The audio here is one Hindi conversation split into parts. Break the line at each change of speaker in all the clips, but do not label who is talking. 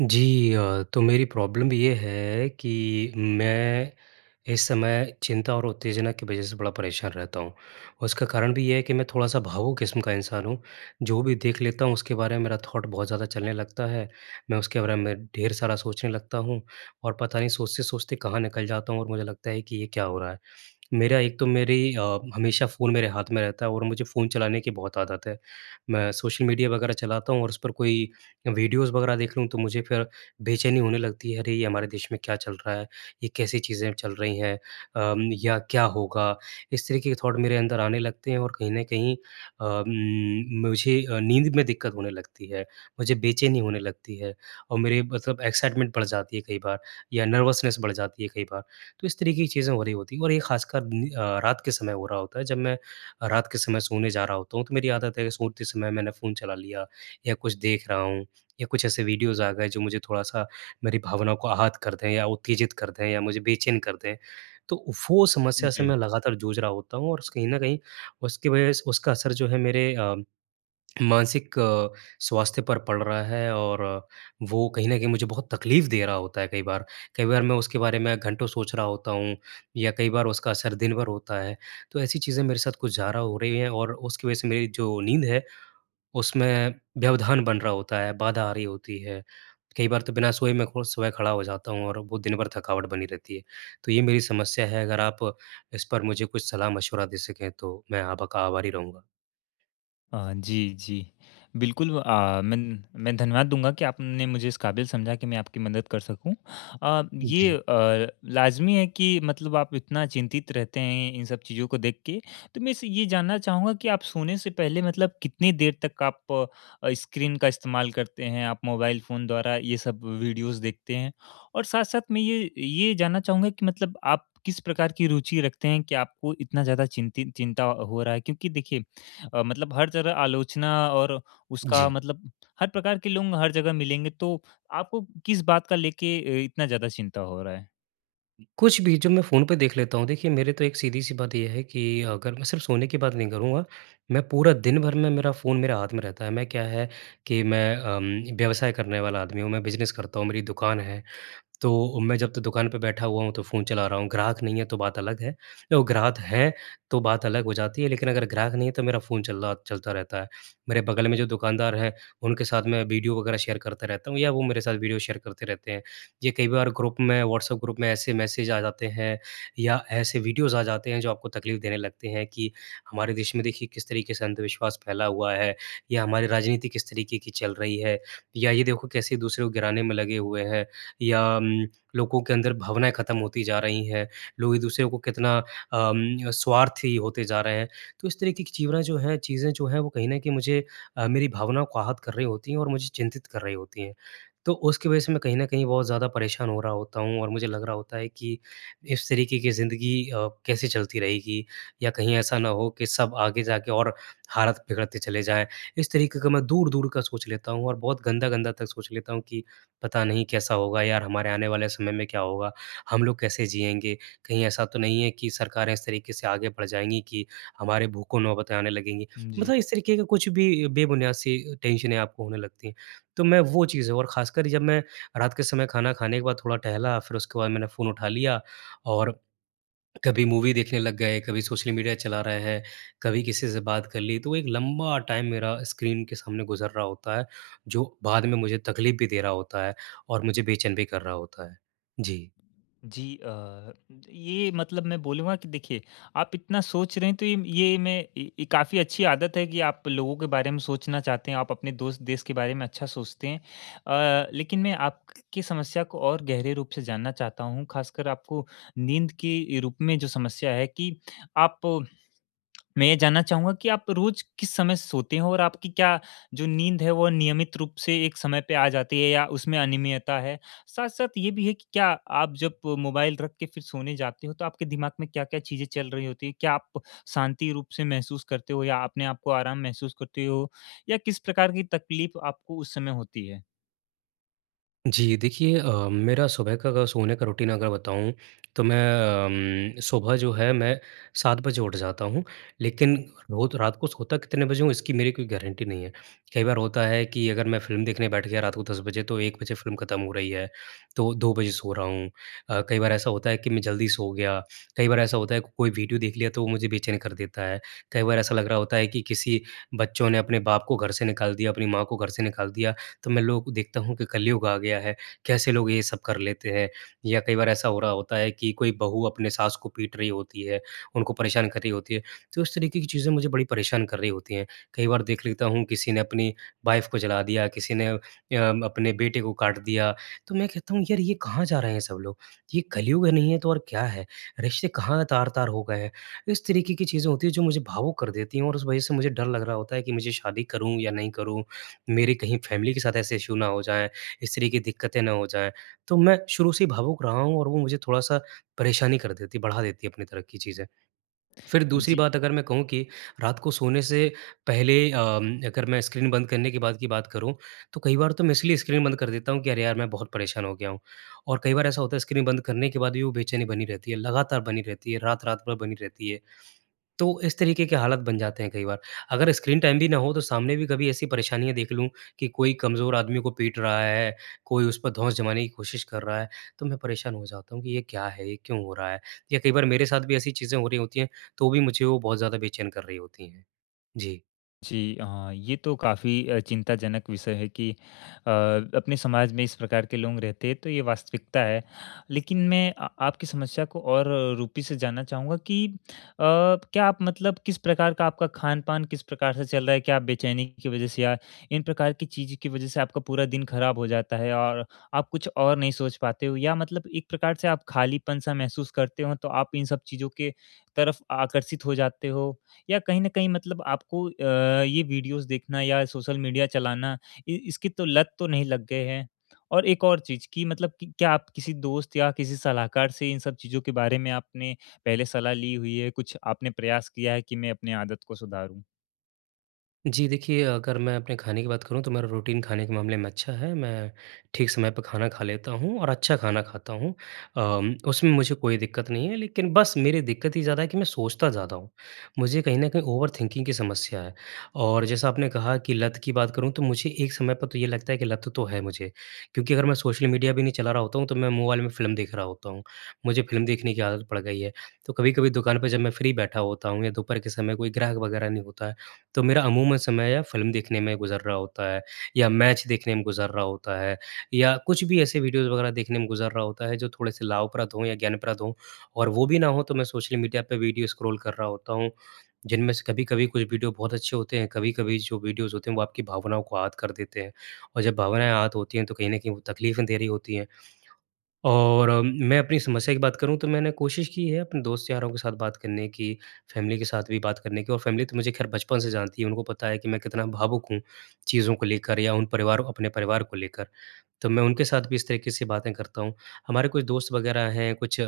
जी अ, तो मेरी प्रॉब्लम ये है कि मैं इस समय चिंता और उत्तेजना की वज़ह से बड़ा परेशान रहता हूँ, और उसका कारण भी ये है कि मैं थोड़ा-सा भावुक किस्म का इंसान हूँ। जो भी देख लेता हूँ उसके बारे में मेरा थॉट बहुत ज़्यादा चलने लगता है, मैं उसके बारे में ढेर सारा सोचने लगता हूँ, और पता नहीं सोचते-सोचते कहाँ निकल जाता हूँ और मुझे लगता है कि ये क्या हो रहा है। मेरा एक तो मेरी अ, हमेशा फ़ोन मेरे हाथ में रहता है और मुझे फ़ोन चलाने की बहुत आदत है। मैं सोशल मीडिया वग़ैरह चलाता हूँ और उस पर कोई अ, वीडियोज़ वग़ैरह देख लूँ, तो मुझे फिर बेचैनी होने लगती है, अरे, ये हमारे देश में क्या चल रहा है, ये कैसी चीज़ें चल रही हैं अ, म या क्या होगा, इस तरीके के थॉट मेरे अंदर आने लगते हैं। और कहीं न कहीं अ, उम, मुझे अ, नींद में दिक्कत होने लगती है, मुझे बेचैनी होने लगती है, और मेरे मतलब एक्साइटमेंट बढ़ जाती है कई बार, या नर्वसनेस बढ़ जाती है कई बार। तो इस तरीके की चीज़ें हो रही होती हैं, और ये ख़ासकर नि अ, रात के समय हो रहा होता है। जब मैं अ, रात के समय सोने जा रहा होता हूँ, तो मेरी आदत है सोते समय मैंने फ़ोन चला लिया, या कुछ देख रहा हूँ, या कुछ ऐसे वीडियोज़ आ गए जो मुझे थोड़ा-सा मेरी भावनाओं को आहत कर दें या उत्तेजित कर दें या मुझे बेचैन कर दें। तो वो समस्या से
जी।
मैं लगातार जूझ रहा होता हूँ, और उस कहीं न कहीं उसकी वज़ह उसका असर जो है मेरे अ, मानसिक स्वास्थ्य पर पड़ रहा है, और वो कहीं न कहीं मुझे बहुत तकलीफ दे रहा होता है कई बार। कई बार मैं उसके बारे में घंटों सोच रहा होता हूँ, या कई बार उसका असर दिन भर होता है। तो ऐसी चीज़ें मेरे साथ कुछ ज़्यादा हो रही हैं और उसकी वज़ह से मेरी जो नींद है, उसमें व्यवधान बन रहा होता है, बाधा आ रही होती है। कई बार तो बिना सोए में खु सुबह खड़ा हो जाता हूँ और वो दिन भर थकावट बनी रहती है। तो ये मेरी समस्या है, अगर आप इस पर मुझे कुछ सलाह-मशविरा दे सकें? तो मैं आप का आभारी रहूँगा।
अ, जी, जी। बिल्कुल अ, मैं न मैं धन्यवाद दूँगा कि आपने मुझे इस काबिल समझा कि मैं आपकी मदद कर सकूँ। अ,
उ, जी।
ये अ, लाज़मी है कि मतलब आप इतना चिंतित रहते हैं इन सब चीज़ों को देख के, तो मैं इस ये जानना चाहूँगा कि आप सोने से पहले मतलब कितनी देर तक आप अ, स्क्रीन का इस्तेमाल करते हैं, आप मोबाइल फ़ोन द्वारा ये सब वीडियोज़ देखते हैं और साथ-साथ मैं ये ये जानना चाहूँगा कि मतलब आप किस प्रकार की रुचि रखते हैं कि आपको इतना ज़्यादा चिंतित चिंता हो रहा है क्योंकि देखिए, मतलब हर जगह आलोचना और उसका
जी।
मतलब हर प्रकार के लोग हर जगह मिलेंगे तो आपको किस बात का लेके इतना ज़्यादा चिंता हो रहा है।
कुछ भी जब मैं फ़ोन पे देख लेता हूँ, देखिए, मेरे तो एक सीधी सी बात ये है कि अगर मैं सिर्फ सोने की बात नहीं करूँगा, मैं पूरा दिन भर में मेरा फ़ोन मेरे हाथ में रहता है। मैं क्या है कि, मैं अम, व्यवसाय करने वाला आदमी हूँ, मैं बिज़नेस करता हूँ मेरी दुकान है, तो मैं जब तक दुकान पर बैठा हुआ हूँ तो फ़ोन चला रहा हूँ, ग्राहक नहीं है तो बात अलग है, यो ग्राहक हैं तो बात अलग हो जाती है लेकिन अगर ग्राहक नहीं है तो मेरा फ़ोन चल रहा चलता रहता है। मेरे बगल में जो दुकानदार हैं उनके साथ मैं वीडियो वगैरह शेयर करते रहता हूँ या वो मेरे साथ वीडियो शेयर करते रहते हैं। ये कई बार ग्रुप में व्हाट्सएप ग्रुप में ऐसे मैसेज आ जाते हैं या ऐसे वीडियोज़ आ जाते हैं जो आपको तकलीफ देने लगते हैं कि हमारे देश में देखिए, किस तरीके से अंधविश्वास फैला हुआ है या हमारी राजनीति किस तरीके की चल रही है या ये देखो कैसे दूसरे को गिराने में लगे हुए हैं या अम, लोगों के अंदर भावनाएँ खत्म होती जा रही हैं, लोग एक-दूसरे को कितना अम, स्वार्थी होते जा रहे हैं। तो इस तरीके की चिवरा जो हैं चीज़ें जो हैं वो कहीं न कहीं मुझे अ, मेरी भावनाओं को आहत कर रही होती है और मुझे चिंतित कर रही होती हैं। तो उसकी वजह से मैं कहीं न कहीं और ज़्यादा परेशान हो रहा होता हूँ और मुझे लग रहा होता है कि इस तरीके की ज़िंदगी अ, कैसे चलती रहेगी या कहीं ऐसा ना हो कि सब आगे जाके और हालत बिगड़ते चले जाए इस तरीके का मैं दूर-दूर का सोच लेता हूँ और बहुत गंदा-गंदा तक सोच लेता हूँ, कि पता नहीं कैसा होगा? यार हमारे आने वाले समय में क्या होगा? हम लोग कैसे जिएँगे? कहीं ऐसा तो नहीं है कि सरकारें इस तरीके से आगे बढ़ जाएँगी कि, हमारे भूखों नौबतें आने लगेंगी
हुँ, जी।
मतलब इस तरीके के कुछ भी बेबुनियाद सी टेंशने आपको होने लगती हैं। तो मैं वो चीज़ें और खासकर जब मैं रात के समय खाना खाने के बाद थोड़ा टहला फिर उसके बाद मैंने फ़ोन उठा लिया और कभी मूवी देखने लग गए, कभी सोशल मीडिया चला रहे हैं, कभी किसी से बात कर ली तो एक लंबा टाइम मेरा स्क्रीन के सामने गुज़र रहा होता है, जो बाद में मुझे तकलीफ भी दे रहा होता है और मुझे बेचैन भी कर रहा होता है, जी।
जी, अ, ये मतलब मैं बोलूँगा कि देखिए आप इतना सोच रहे हैं तो इम ये मैं ये काफ़ी अच्छी आदत है कि आप लोगों के बारे में सोचना चाहते हैं, आप अपने दोस्त देश के बारे में अच्छा सोचते हैं। अ, लेकिन मैं आप की समस्या को और गहरे रूप से जानना चाहता हूँ, ख़ासकर आपको नींद के रूप में जो समस्या है कि आप मैं ये जानना चाहूँगा कि आप रोज़ किस समय सोते हैं और आपकी क्या जो नींद है, वो नियमित रूप से एक समय पे आ जाती है या उसमें अनियमितता है? साथ-साथ ये भी है कि क्या आप जब मोबाइल रख के फिर सोने जाते हो तो आपके दिमाग में क्या-क्या चीज़ें चल रही होती हैं? क्या आप शांति रूप से महसूस करते हो या अपने आप को आराम महसूस करते हो या किस प्रकार की तकलीफ़ आपको उस समय होती है?
जी, देखिए अ, मेरा सुबह का अगर सोने का रूटीन अगर बताऊँ तो मैं अम, सुबह जो है मैं 7 बजे उठ जाता हूँ, लेकिन रोज रात को सोता कितने बजे हूँ, इसकी मेरी कोई गारंटी नहीं है। कई बार होता है कि अगर मैं फ़िल्म देखने बैठ गया रात को 10 बजे तो 1 बजे फ़िल्म ख़त्म हो रही है, तो 2 बजे सो रहा हूँ। अ, कई बार ऐसा होता है कि मैं जल्दी सो गया, कई बार ऐसा होता है कोई वीडियो देख लिया तो वो मुझे बेचैन कर देता है, कई बार ऐसा लग रहा होता है कि किसी बच्चों ने अपने बाप को घर से निकाल दिया, अपनी माँ को घर से निकाल दिया तो मैं लोग को देखता हूँ कि कलयुग आ गया है, कैसे लोग ये सब कर लेते हैं, या कई बार ऐसा हो रहा होता है कि कोई बहू अपने सास को पीट रही होती है, उनको परेशान कर रही होती है। तो इस तरीके की चीज़ें मुझे बड़ी परेशान कर रही होती हैं, कई बार देख लेता हूँ किसी ने अपनी वाइफ़ को जला दिया, किसी ने अ, अपने बेटे को काट दिया तो मैं कहता हूँ यार ये कहाँ जा रहे हैं सब लोग, ये कलयुग नहीं है तो और क्या है, रिश्ते कहाँ तार-तार हो गए हैं, इस तरीके की चीज़ें होती हैं जो मुझे भावुक कर देती हैं और उस वज़ह से मुझे डर लग रहा होता है कि मुझे शादी करूँ या नहीं करूँ। मेरी कहीं फैमिली के साथ ऐसे इश्यू ना हो जाएँ, इस तरह की दिक्कतें ना हो जाएँ, तो मैं शुरू से ही भावुक रहा हूँ और वो मुझे थोड़ा-सा परेशानी कर देती है बढ़ा देती है अपनी तरह की चीज़ें। फिर दूसरी
जी।
बात अगर मैं कहूँ कि रात को सोने से पहले अम, अगर मैं स्क्रीन बंद करने के बाद की बात करूँ तो कई बार तो मैं इसलिए स्क्रीन बंद कर देता हूँ कि अरे! यार मैं बहुत परेशान हो गया हूँ। और कई बार ऐसा होता है स्क्रीन बंद करने के बाद भी वो बेचैनी बनी रहती है, लगातार बनी रहती है, रात-रात भर बनी रहती है। तो इस तरीके के हालत बन जाते हैं कई बार अगर स्क्रीन टाइम भी ना हो तो सामने भी कभी ऐसी परेशानियाँ देख लूँ कि कोई कमज़ोर आदमी को पीट रहा है, कोई उस पर धौंस जमाने की कोशिश कर रहा है तो मैं परेशान हो जाता हूँ कि ये क्या है, ये क्यों हो रहा है? या कई बार मेरे साथ भी ऐसी चीज़ें हो रही होती हैं तो भी मुझे वो बहुत ज़्यादा बेचैन कर रही होती हैं। जी।
जी, हाँ, ये तो काफ़ी अ, चिंताजनक विषय है कि अ, अपने समाज में इस प्रकार के लोग रहते हैं, तो ये वास्तविकता है। लेकिन मैं अ, आपकी समस्या को और रूपी से जानना चाहूँगा कि अ, क्या आप मतलब किस प्रकार का आपका खान-पान किस प्रकार से चल रहा है? क्या आप बेचैनी की वजह से या इन प्रकार की चीज़ों की वजह से आपका पूरा दिन खराब हो जाता है और आप कुछ और नहीं सोच पाते हो? या मतलब एक प्रकार से आप खालीपन-सा महसूस करते हो, तो आप इन सब चीज़ों की तरफ आकर्षित हो जाते हो? या कहीं न कहीं मतलब आपको अ, ये वीडियोज़ देखना या सोशल मीडिया चलाना, इ इसकी तो लत तो नहीं लग गए है? और एक और चीज़ कि मतलब कि क्या आप किसी दोस्त या किसी सलाहकार से इन सब चीज़ों के बारे में आपने पहले सलाह ली हुई है? कुछ आपने प्रयास किया है कि, "मैं अपनी आदत को सुधारूँ?"
जी, देखिए, अगर मैं अपने खाने की बात करूँ, तो मेरा रूटीन खाने के मामले में अच्छा है। मैं ठीक समय पे खाना खा लेता हूँ और अच्छा खाना खाता हूँ। अम, उसमें मुझे कोई दिक्कत नहीं है, लेकिन बस मेरी दिक्कत ये ज़्यादा है कि मैं सोचता ज़्यादा हूँ। मुझे कहीं न कहीं ओवर थिंकिंग की समस्या है। और जैसा आपने कहा कि लत की बात करूँ, तो मुझे एक समय पर तो ये लगता है कि लत तो है मुझे, क्योंकि अगर मैं सोशल मीडिया भी नहीं चला रहा होता हूँ, तो मैं मोबाइल में फ़िल्म देख रहा होता हूँ। मुझे फ़िल्म देखने की आदत पड़ गई है। तो कभी-कभी दुकान पे जब मैं फ्री बैठा होता हूँ या दोपहर के समय कोई ग्राहक वगैरह नहीं होता है, तो मेरा अमूमन समय या फ़िल्म देखने में गुज़र रहा होता है या मैच देखने में गुज़र रहा होता है या कुछ भी ऐसे वीडियोज़ वगैरह देखने में गुज़र रहा होता है जो थोड़े-से लाभप्रद हों या ज्ञानप्रद हों। और वो भी ना हों, तो मैं सोशल मीडिया पे वीडियो स्क्रॉल कर रहा होता हूँ, जिनमें से कभी-कभी कुछ वीडियो बहुत अच्छे होते हैं, कभी-कभी जो वीडियोज़ होते हैं, वो आपकी भावनाओं को आहत कर देते हैं, और जब भावनाएँ आहत होती हैं, तो कहीं न कहीं वो तकलीफ़ें दे रही होती हैं। और मैं अपनी समस्या की बात करूँ, तो मैंने कोशिश की है अपने दोस्त-यारों के साथ बात करने की, फ़ैमिली के साथ भी बात करने की, और फ़ैमिली तो मुझे ख़ैर बचपन से जानती है। उनको पता है कि मैं कितना भावुक हूँ, चीज़ों को लेकर या उन परिवारों अपने परिवार को लेकर। तो मैं उनके साथ भी इस तरीके से बातें करता हूँ। हमारे कुछ दोस्त वगैरह हैं, कुछ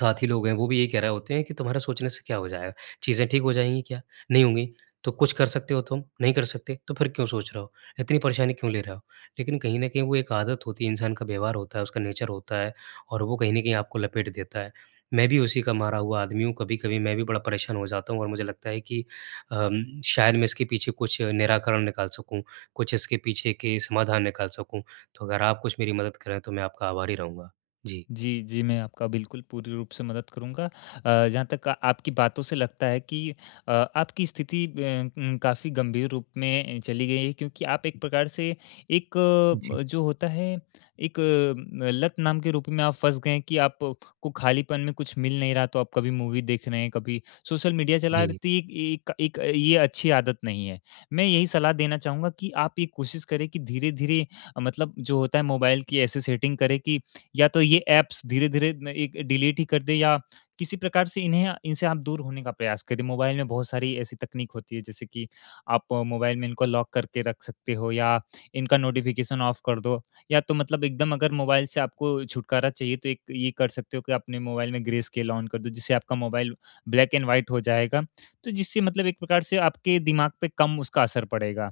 साथी लोग हैं, वो भी यही कह रहे होते हैं कि, "तुम्हारा सोचने से क्या हो जाएगा? चीज़ें ठीक हो जाएँगी क्या? नहीं होंगी। तो कुछ कर सकते हो तुम? नहीं कर सकते। तो फिर क्यों सोच रहे हो? इतनी परेशानी क्यों ले रहे हो?" लेकिन कहीं न कहीं वो एक आदत होती है, इंसान का व्यवहार होता है, उसका नेचर होता है, और वो कहीं न कहीं आपको लपेट देता है। मैं भी उसी का मारा हुआ आदमी हूँ। कभी-कभी मैं भी बड़ा परेशान हो जाता हूँ और मुझे लगता है कि अम, शायद मैं इसके पीछे कुछ निराकरण निकाल सकूँ, कुछ इसके पीछे के समाधान निकाल सकूँ। तो अगर आप कुछ मेरी मदद करें, तो मैं आपका आभारी रहूँगा। जी।
जी, जी, मैं आपका बिल्कुल पूरी रूप से मदद करूँगा। अ, जहाँ तक आपकी बातों से लगता है कि अ, आपकी स्थिति अ, उम, काफ़ी गंभीर रूप में ए, चली गई है। क्योंकि आप एक प्रकार से एक
जी।
अ, जो होता है, एक अ, लत नाम के रूप में आप फँस गए हैं कि आपको खालीपन में कुछ मिल नहीं रहा, तो आप कभी मूवी देख रहे हैं, कभी सोशल मीडिया चला रहे।
जी।
तो एक एक एक अ, ये अच्छी आदत नहीं है। मैं यही सलाह देना चाहूँगा कि आप ये कोशिश करें कि धीरे-धीरे, मतलब जो होता है, मोबाइल की ऐसी सेटिंग करें कि या तो ये ऐप्स धीरे-धीरे म एक डिलीट ही कर दें या किसी प्रकार से इन्हें इनसे आप दूर होने का प्रयास करें। मोबाइल में बहुत सारी ऐसी तकनीक होती हैं, जैसे कि आप मोबाइल में इनको लॉक करके रख सकते हो या इनका नोटिफ़िकेशन ऑफ कर दो। या तो मतलब एकदम अगर मोबाइल से आपको छुटकारा चाहिए, तो एक ये कर सकते हो कि आप अपने मोबाइल में ग्रे स्केल ऑन कर दो, जिससे आपका मोबाइल ब्लैक एंड व्हाइट हो जाएगा। तो जिससे मतलब एक प्रकार से आपके दिमाग पे कम उसका असर पड़ेगा।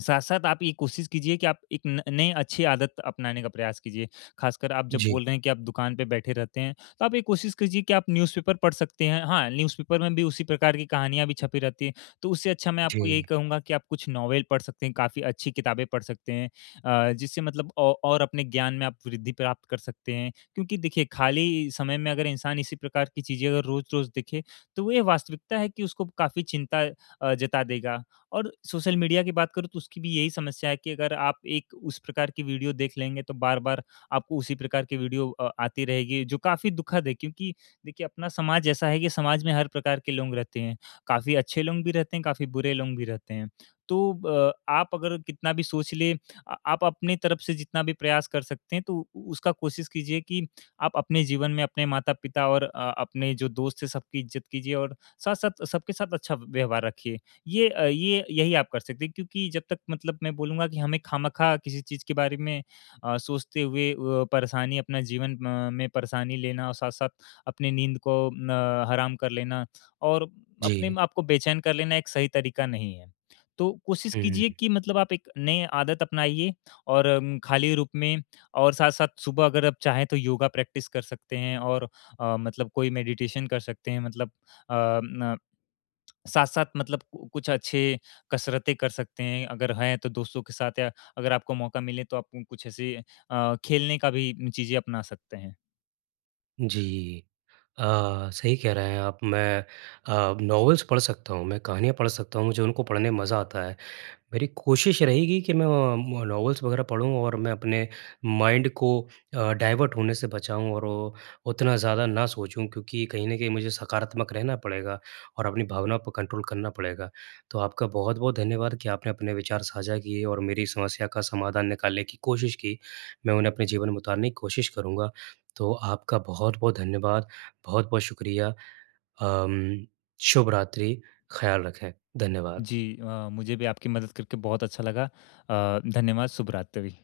साथ-साथ आप ये कोशिश कीजिए कि आप एक न नए अच्छी आदत अपनाने का प्रयास कीजिए। खासकर आप जब
जी।
बोल रहे हैं कि आप दुकान पे बैठे रहते हैं, तो आप ये कोशिश कीजिए कि आप न्यूज़पेपर पढ़ सकते हैं। हाँ, न्यूज़पेपर में भी उसी प्रकार की कहानियाँ भी छपी रहती हैं, तो उससे अच्छा मैं आपको
जी।
यही कहूँगा कि आप कुछ नोवेल पढ़ सकते हैं, काफ़ी अच्छी किताबें पढ़ सकते हैं अ, जिससे मतलब औ और अपने ज्ञान में आप वृद्धि प्राप्त कर सकते हैं। क्योंकि देखिए, खाली समय में अगर इंसान इसी प्रकार की चीज़ें अगर रोज़-रोज़ देखें, तो वो ये वास्तविकता है कि उसको काफ़ी चिंता अ, जता देगा। और सोशल मीडिया की बात करूँ, तो उसकी भी यही समस्या है कि अगर आप एक उस प्रकार की वीडियो देख लेंगे, तो बार-बार आपको उसी प्रकार की वीडियो अ, आती रहेगी, जो काफ़ी दुखद है, क्योंकि देखिए, अपना समाज ऐसा है कि समाज में हर प्रकार के लोग रहते हैं। काफ़ी अच्छे लोग भी रहते हैं, काफ़ी बुरे लोग भी रहते हैं। तो ब आप अगर कितना भी सोच लें अ, आप अपनी तरफ से जितना भी प्रयास कर सकते हैं, तो उ उसका कोशिश कीजिए कि आप अपने जीवन में अपने माता-पिता और अ, अपने जो दोस्त हैं, सबकी इज़्ज़त कीजिए और साथ-साथ, सबके साथ अच्छा व्यवहार रखिए। ये अ, ये यही आप कर सकते हैं, क्योंकि जब तक मतलब मैं बोलूँगा कि हमें खामखा किसी चीज़ के बारे में अ, सोचते हुए अ, परेशानी अपना जीवन अ, में परेशानी लेना और साथ-साथ अपनी नींद को अ, हराम कर लेना और अपने
जी।
आप को बेचैन कर लेना एक सही तरीका नहीं है। तो कोशिश कीजिए
हुँ।
कि मतलब आप एक नए आदत अपनाइए और अम, खाली रूप में। और साथ-साथ, सुबह अगर आप चाहें, तो योगा प्रैक्टिस कर सकते हैं और अ, मतलब कोई मेडिटेशन कर सकते हैं, मतलब अ, न साथ-साथ मतलब कुछ अच्छे कसरतें कर सकते हैं। अगर हैं, तो दोस्तों के साथ या अगर आपको मौका मिले, तो आप कुछ ऐसे अ, खेलने का भी चीज़ें अपना सकते हैं।
जी। अ, सही कह रहे हैं आप। मैं अ, नॉवल्स पढ़ सकता हूँ, मैं कहानियाँ पढ़ सकता हूँ, मुझे उनको पढ़ने में मज़ा आता है। मेरी कोशिश ये रहेगी कि मैं अम, नॉवल्स वगैरह पढ़ूँ और मैं अपने माइंड को अ, डायवर्ट होने से बचाऊँ और वो उतना ज़्यादा ना सोचूँ, क्योंकि कहीं न कहीं मुझे सकारात्मक रहना पड़ेगा और अपनी भावना पे कंट्रोल करना पड़ेगा। तो आपका बहुत-बहुत धन्यवाद कि आपने अपने विचार साझा किए और मेरी समस्या का समाधान निकालने की कोशिश की। मैं उन्हें अपने जीवन में उतारने की कोशिश करूँगा। तो आपका बहुत-बहुत धन्यवाद, बहुत-बहुत शुक्रिया। अम, शुभ रात्रि, ख़याल रखें। धन्यवाद।
जी। अ, मुझे भी आपकी मदद करके बहुत अच्छा लगा। अ, धन्यवाद, शुभ रात्रि।